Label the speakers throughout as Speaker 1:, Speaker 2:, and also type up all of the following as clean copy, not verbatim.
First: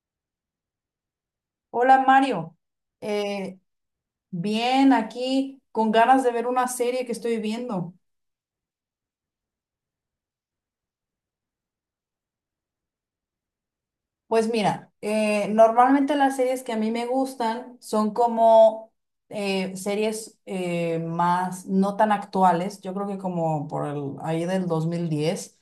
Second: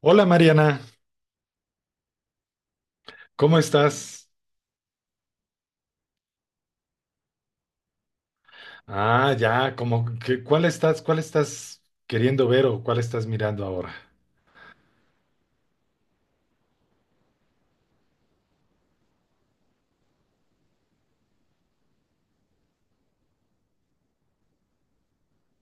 Speaker 1: Hola Mariana,
Speaker 2: Hola Mario,
Speaker 1: ¿cómo
Speaker 2: Eh,
Speaker 1: estás?
Speaker 2: bien aquí con ganas de ver una serie que estoy viendo.
Speaker 1: Ah, ya, como que, cuál estás queriendo ver o cuál estás mirando ahora?
Speaker 2: Pues mira, normalmente las series que a mí me gustan son como series más no tan actuales. Yo creo que como por el, ahí del 2010.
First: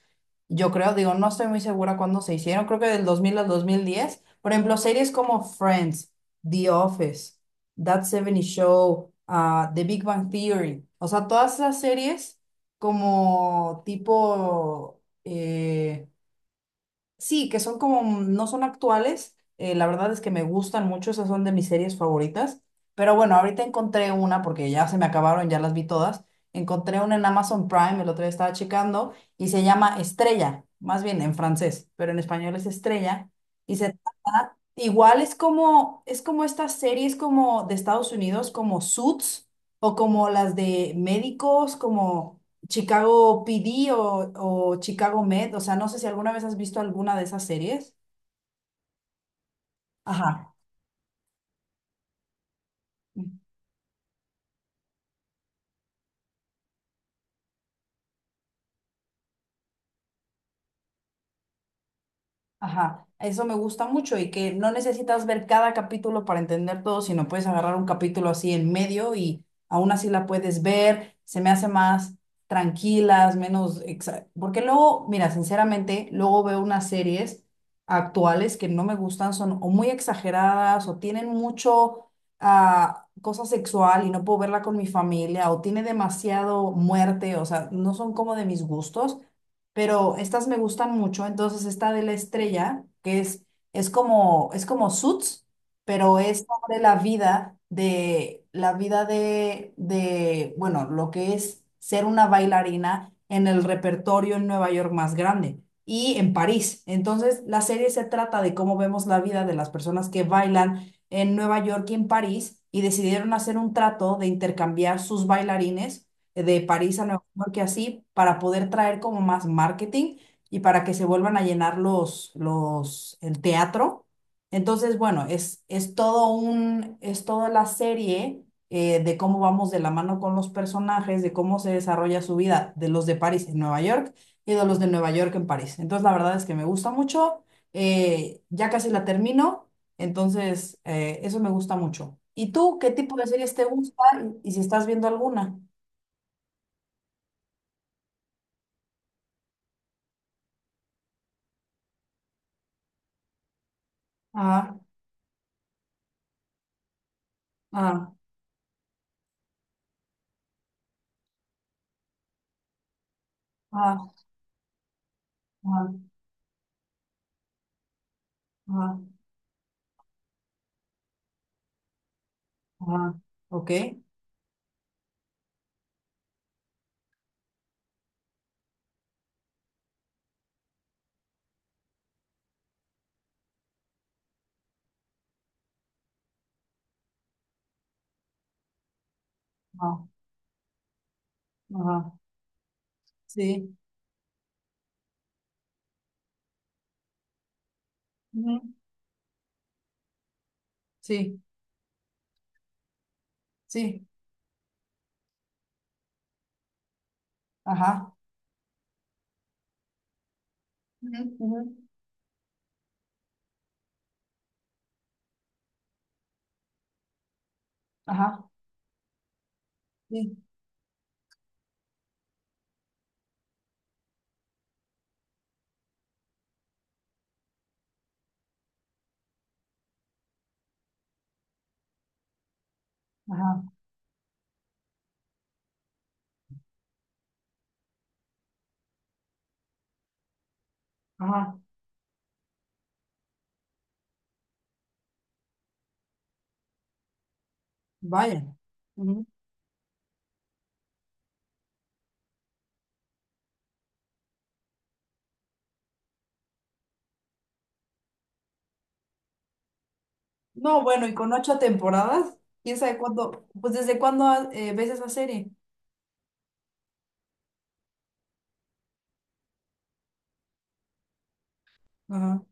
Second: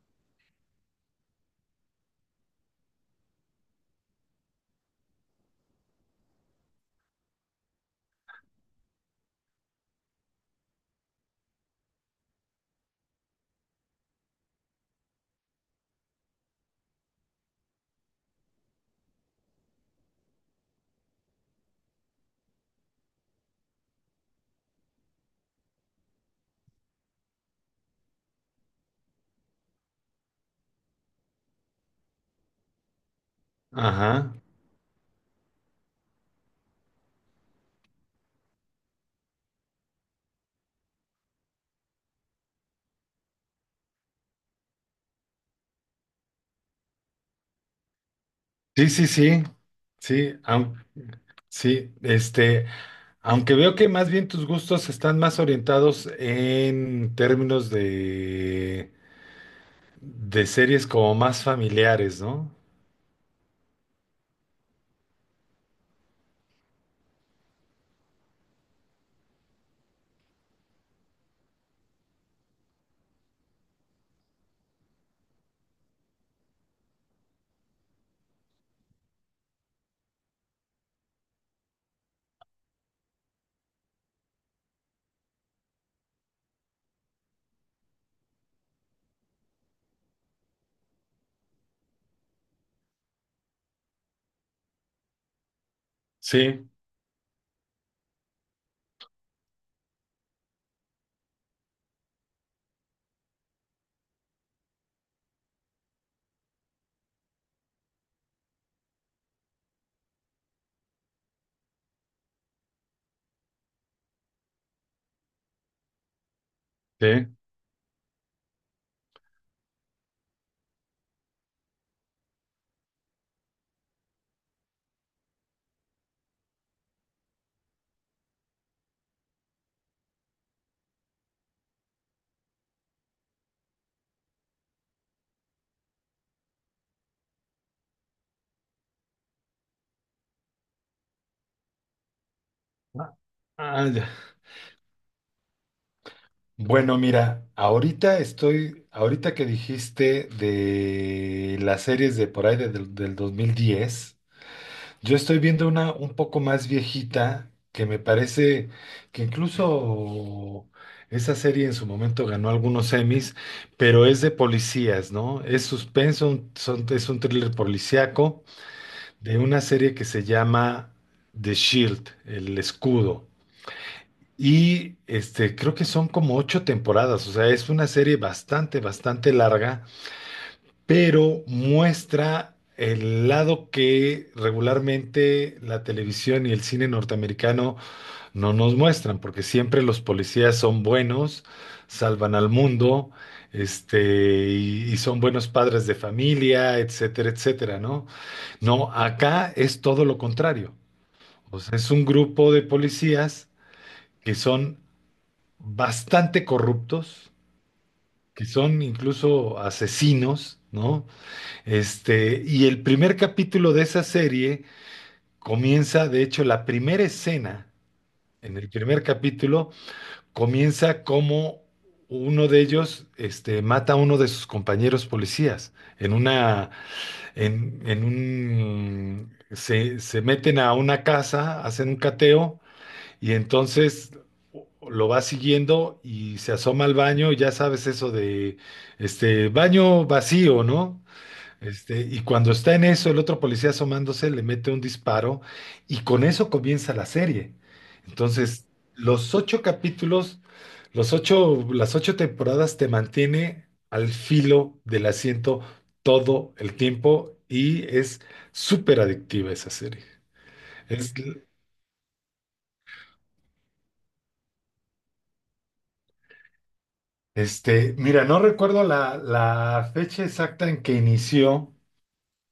Speaker 2: Yo creo, digo, no estoy muy segura cuándo se hicieron, creo que del 2000 al 2010. Por ejemplo, series como Friends, The Office, That 70 Show, The Big Bang Theory. O sea, todas esas series como tipo, sí, que son como, no son actuales. La verdad es que me gustan mucho, esas son de mis series favoritas. Pero bueno, ahorita encontré una, porque ya se me acabaron, ya las vi todas. Encontré una en Amazon Prime, el otro día estaba checando, y se llama Estrella, más bien en francés, pero en español es Estrella. Y se
Speaker 1: Ajá.
Speaker 2: trata, igual es como estas series como de Estados Unidos, como Suits, o como las de médicos, como Chicago PD o Chicago Med. O sea, no sé si alguna vez has visto alguna de esas series.
Speaker 1: Sí, sí, sí. Sí,
Speaker 2: Ajá.
Speaker 1: sí, este, aunque veo que más bien tus gustos están más orientados en términos de series como más familiares, ¿no?
Speaker 2: Ajá, eso me gusta mucho y que no necesitas ver cada capítulo para entender todo, sino puedes agarrar un capítulo así en medio y aún así la puedes ver. Se me hace más tranquilas. Porque luego, mira, sinceramente, luego veo unas series actuales que no me gustan, son o muy exageradas o tienen mucho cosa sexual y no puedo verla con mi familia, o tiene demasiado muerte. O sea, no son como de mis gustos, pero estas me gustan mucho. Entonces, esta de la estrella, que es, es como Suits, pero es
Speaker 1: Sí,
Speaker 2: sobre la vida de, bueno, lo que es ser una bailarina en el repertorio en Nueva York más grande y en París. Entonces, la serie se trata de cómo vemos la vida de las personas que bailan en Nueva York y en París, y decidieron hacer un trato de intercambiar sus bailarines de París a Nueva
Speaker 1: sí.
Speaker 2: York y así, para poder traer como más marketing y para que se vuelvan a llenar el teatro. Entonces, bueno, es toda la serie, de cómo vamos de la mano con los personajes, de cómo se desarrolla su vida, de los de París en Nueva York y de los de Nueva York en París. Entonces, la verdad es que me gusta mucho. Ya casi la termino, entonces eso me gusta mucho. ¿Y tú qué
Speaker 1: Ah,
Speaker 2: tipo de series te gusta
Speaker 1: ya.
Speaker 2: y si estás viendo alguna?
Speaker 1: Bueno, mira, ahorita que dijiste de las series de por ahí del 2010.
Speaker 2: Ah,
Speaker 1: Yo estoy viendo una un poco más viejita que me
Speaker 2: ah,
Speaker 1: parece que incluso esa serie en su momento ganó algunos Emmys, pero
Speaker 2: ah,
Speaker 1: es de policías, ¿no? Es
Speaker 2: ah,
Speaker 1: suspenso, es un thriller policíaco
Speaker 2: ah,
Speaker 1: de una serie que se llama The Shield, el
Speaker 2: ah,
Speaker 1: escudo.
Speaker 2: ok,
Speaker 1: Y creo que son como ocho temporadas, o sea, es una serie bastante, bastante larga, pero muestra el lado que regularmente la televisión y el cine norteamericano no nos muestran, porque siempre los
Speaker 2: ah,
Speaker 1: policías son buenos,
Speaker 2: ajá,
Speaker 1: salvan al mundo,
Speaker 2: sí,
Speaker 1: y son buenos padres de familia, etcétera, etcétera, ¿no?
Speaker 2: ujú,
Speaker 1: No, acá es todo lo contrario.
Speaker 2: sí,
Speaker 1: O sea, es un grupo de policías
Speaker 2: sí,
Speaker 1: que son bastante corruptos,
Speaker 2: ajá,
Speaker 1: que son incluso asesinos, ¿no?
Speaker 2: ujú, ujú,
Speaker 1: Y el primer capítulo de esa serie comienza, de hecho, la primera escena
Speaker 2: ajá,
Speaker 1: en el primer capítulo
Speaker 2: sí,
Speaker 1: comienza como uno de ellos mata a uno de sus compañeros policías en una, en un, se meten a una casa, hacen un cateo. Y
Speaker 2: ajá,
Speaker 1: entonces lo va siguiendo y se asoma al baño, y ya sabes eso de este baño vacío, ¿no?
Speaker 2: ajá,
Speaker 1: Y cuando está en eso, el otro policía asomándose le mete un disparo y con eso comienza la serie.
Speaker 2: vaya.
Speaker 1: Entonces,
Speaker 2: Ujú.
Speaker 1: los ocho capítulos, los ocho, las ocho temporadas te mantiene al filo del asiento todo el tiempo y es súper adictiva esa serie.
Speaker 2: No, bueno,
Speaker 1: Es,
Speaker 2: y con 8 temporadas, quién sabe cuándo, pues desde cuándo ves esa serie.
Speaker 1: Mira, no recuerdo la fecha exacta en que inició,
Speaker 2: Ajá,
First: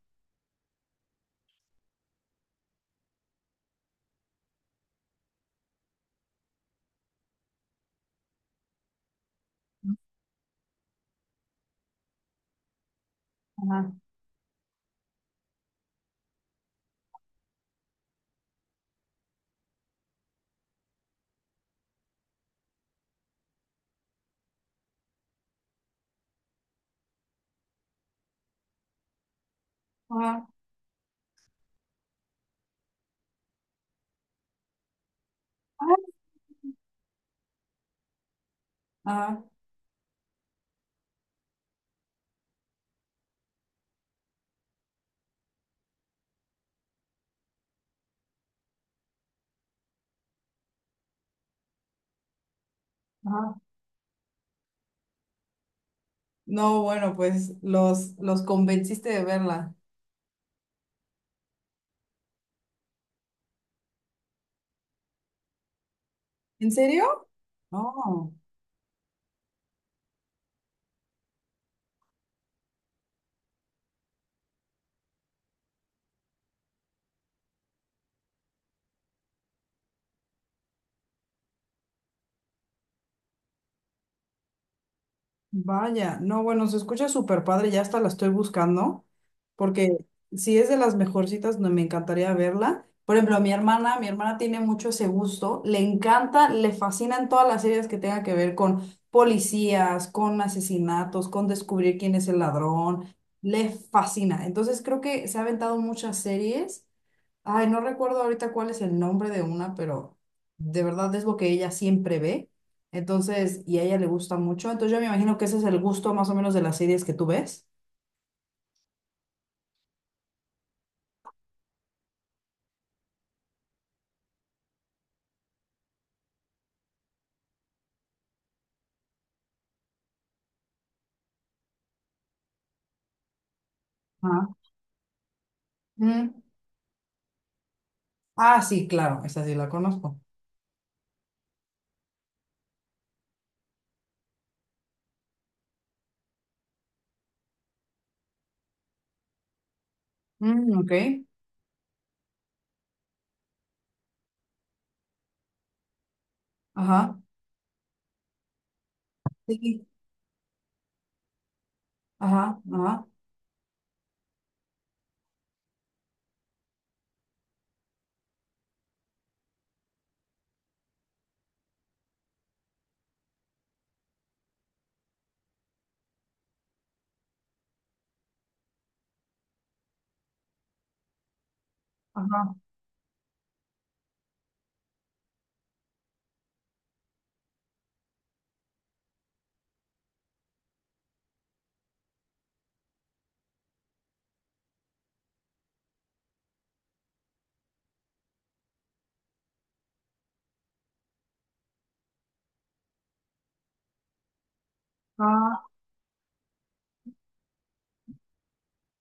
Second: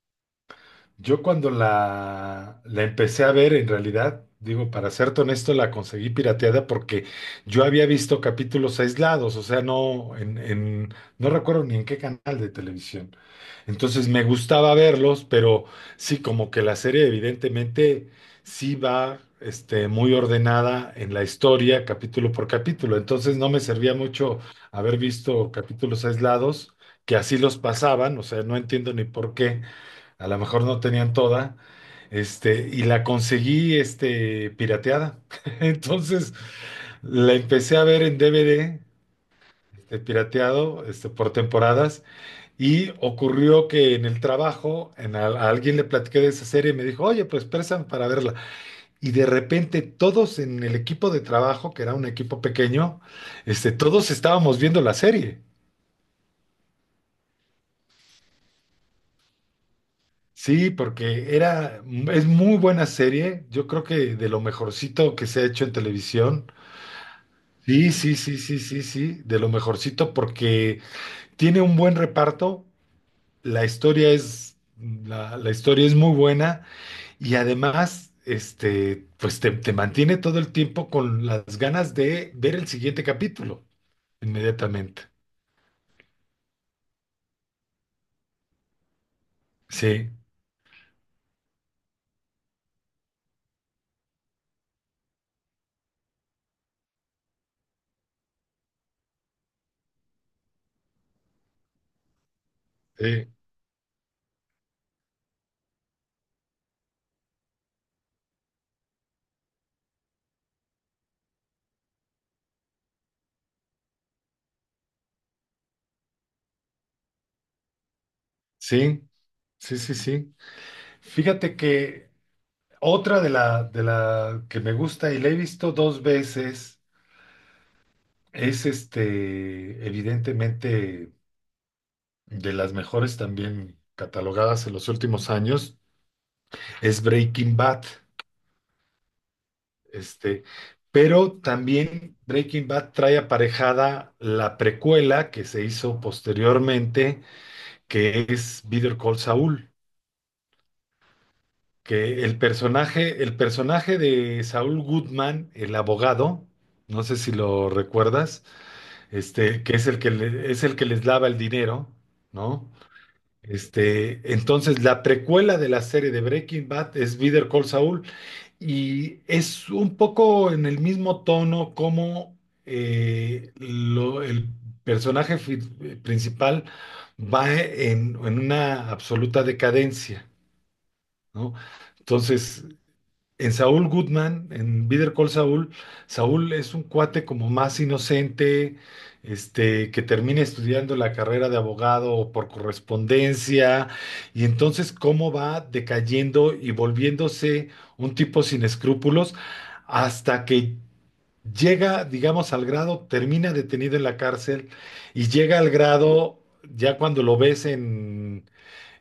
Speaker 1: yo cuando la empecé a ver, en realidad, digo, para serte honesto, la conseguí pirateada porque yo había visto capítulos aislados, o sea, no recuerdo ni en qué canal de televisión.
Speaker 2: ajá,
Speaker 1: Entonces me gustaba verlos, pero sí, como que la serie evidentemente sí va, muy ordenada en la historia, capítulo por capítulo. Entonces no me servía mucho haber visto capítulos aislados, que así los pasaban, o sea, no entiendo ni por qué a lo
Speaker 2: ajá,
Speaker 1: mejor no tenían toda. Y la conseguí, pirateada. Entonces, la empecé a ver en DVD,
Speaker 2: ajá,
Speaker 1: pirateado, por temporadas. Y ocurrió que en el trabajo, alguien le platiqué de esa serie y me dijo, oye, pues préstame para verla. Y de repente todos en el equipo de trabajo, que era un equipo pequeño,
Speaker 2: ajá.
Speaker 1: todos estábamos viendo la serie.
Speaker 2: No, bueno, pues los convenciste de verla.
Speaker 1: Sí, porque es muy buena serie. Yo creo que de lo mejorcito que se ha hecho en televisión.
Speaker 2: ¿En serio?
Speaker 1: Sí, sí,
Speaker 2: No.
Speaker 1: sí, sí, sí, sí, de lo mejorcito porque tiene un buen reparto. La, la historia es muy buena y además, pues te mantiene todo el tiempo con las ganas de ver el siguiente capítulo inmediatamente.
Speaker 2: Vaya, no, bueno, se escucha súper padre, ya hasta la estoy buscando, porque
Speaker 1: Sí,
Speaker 2: si es de las mejorcitas, no, me encantaría verla. Por ejemplo, mi hermana tiene mucho ese gusto, le encanta, le fascinan todas las series que tengan que ver con policías, con asesinatos, con descubrir quién es el ladrón,
Speaker 1: sí,
Speaker 2: le fascina. Entonces creo que se ha aventado muchas series. Ay, no recuerdo ahorita cuál es el nombre de una, pero de verdad es lo que ella siempre ve. Entonces, y a ella le gusta mucho. Entonces, yo me imagino que ese es el gusto más o menos de las series que tú ves.
Speaker 1: sí, sí, sí, sí. Fíjate que otra de la que me gusta y la he visto dos veces es evidentemente, de las mejores también
Speaker 2: Ajá.
Speaker 1: catalogadas en los últimos años,
Speaker 2: Mm.
Speaker 1: es Breaking Bad.
Speaker 2: Ah, sí, claro, esa sí la conozco.
Speaker 1: Este, pero también Breaking Bad trae aparejada la precuela que se hizo posteriormente, que es Better Call Saul,
Speaker 2: Mm, ok.
Speaker 1: que el personaje de Saul Goodman, el abogado, no sé
Speaker 2: Ajá.
Speaker 1: si lo recuerdas, que
Speaker 2: Sí.
Speaker 1: es el que es el que les lava el dinero,
Speaker 2: Ajá.
Speaker 1: ¿no?
Speaker 2: Ajá.
Speaker 1: Entonces la precuela de la serie de Breaking Bad es Better Call Saul y es un poco en el mismo tono como el principal va en una absoluta decadencia, ¿no? Entonces en Saúl Goodman, en Better Call Saúl, Saúl es un cuate como más inocente, que termina estudiando la carrera de abogado por correspondencia, y entonces cómo va decayendo y volviéndose un tipo sin escrúpulos hasta que llega, digamos, al grado, termina detenido en la cárcel y llega
Speaker 2: Ajá.
Speaker 1: al grado, ya cuando lo ves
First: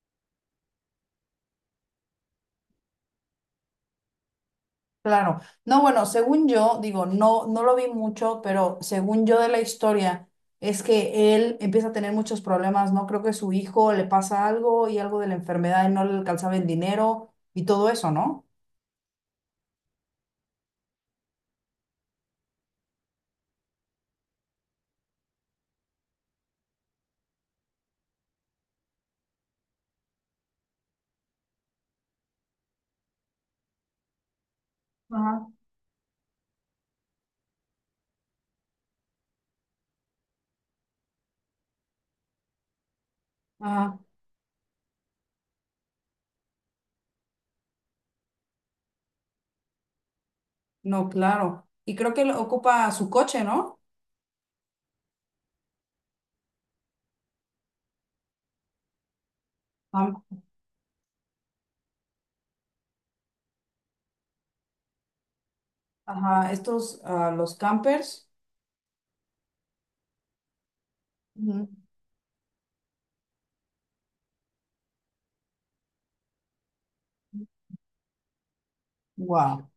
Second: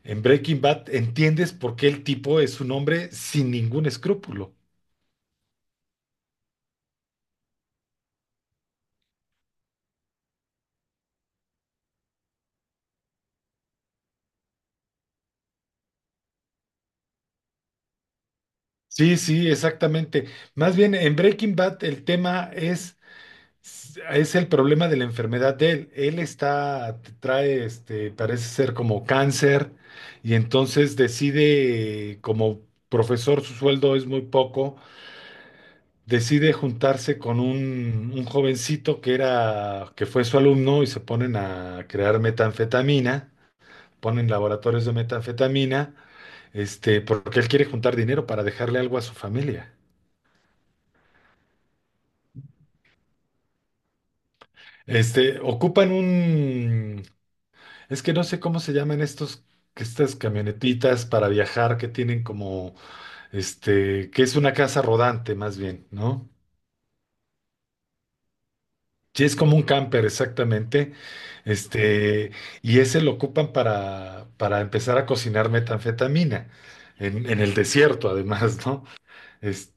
Speaker 1: en Breaking Bad, entiendes por qué el tipo es un hombre sin ningún escrúpulo.
Speaker 2: Claro. No, bueno, según yo, digo, no, no lo vi mucho, pero según yo de la historia, es que él empieza a tener muchos problemas, ¿no? Creo que su hijo le pasa algo y algo de la enfermedad y no le alcanzaba el dinero y todo eso, ¿no?
Speaker 1: Sí, sí, exactamente. Más bien, en Breaking Bad es el problema de la enfermedad de él. Trae, parece ser como cáncer y entonces decide, como profesor, su sueldo es muy poco,
Speaker 2: Ajá,
Speaker 1: decide juntarse con un jovencito que que fue su alumno y se ponen a crear metanfetamina,
Speaker 2: ajá,
Speaker 1: ponen laboratorios de metanfetamina, porque él quiere juntar dinero para dejarle algo a su familia.
Speaker 2: no, claro. Y creo que lo ocupa su coche, ¿no?
Speaker 1: Ocupan un, es que no sé cómo se llaman estos, que estas
Speaker 2: Am-
Speaker 1: camionetitas para viajar que tienen como, que es una casa rodante más bien, ¿no?
Speaker 2: Ajá, estos, los campers.
Speaker 1: Sí, es como un camper, exactamente. Este, y ese lo ocupan para empezar a cocinar metanfetamina en el desierto, además, ¿no?
Speaker 2: Wow.
Speaker 1: Es-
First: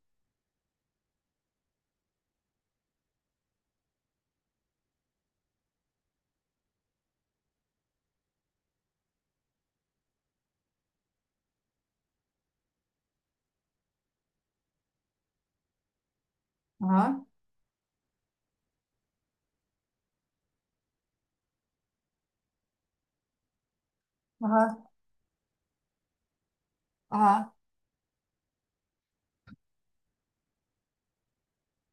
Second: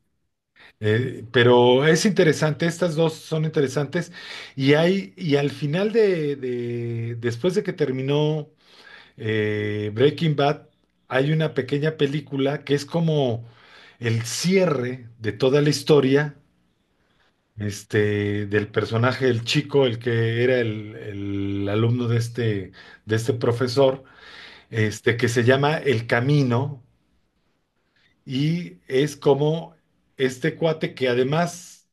Speaker 1: pero es interesante, estas dos son interesantes. Y al final después de que terminó Breaking Bad, hay una pequeña película que es como el cierre de toda la historia,
Speaker 2: Ajá,
Speaker 1: del personaje, el chico, el que era el alumno de este profesor,
Speaker 2: ajá,
Speaker 1: que se llama El Camino,
Speaker 2: ajá.
Speaker 1: y es como este cuate que además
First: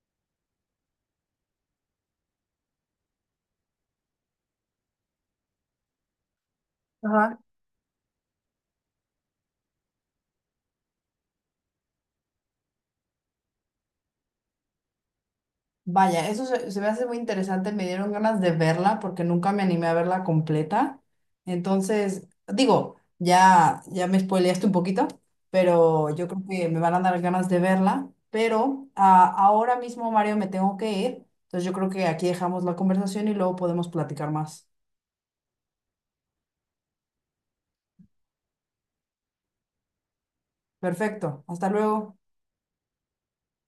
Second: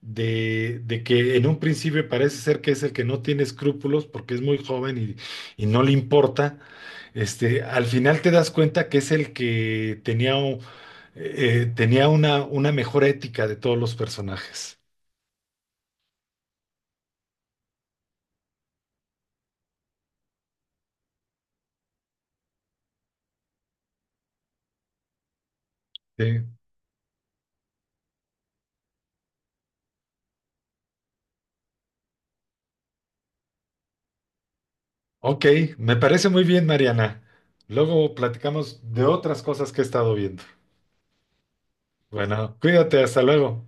Speaker 1: de que en un principio parece ser que es el que no tiene escrúpulos porque es muy joven y no le importa,
Speaker 2: Ajá.
Speaker 1: al final te das cuenta que es el que tenía, tenía una mejor ética de todos los personajes.
Speaker 2: Vaya, eso se me hace muy interesante. Me dieron ganas de verla porque nunca me animé a verla completa. Entonces, digo, ya, ya me spoileaste un poquito, pero yo creo
Speaker 1: Sí.
Speaker 2: que me van a dar ganas de verla. Pero ahora mismo, Mario, me tengo que ir. Entonces, yo creo que aquí dejamos la conversación y luego podemos platicar más.
Speaker 1: Ok, me parece muy bien, Mariana. Luego platicamos de otras cosas que he estado viendo.
Speaker 2: Perfecto. Hasta luego.
Speaker 1: Bueno, cuídate, hasta luego.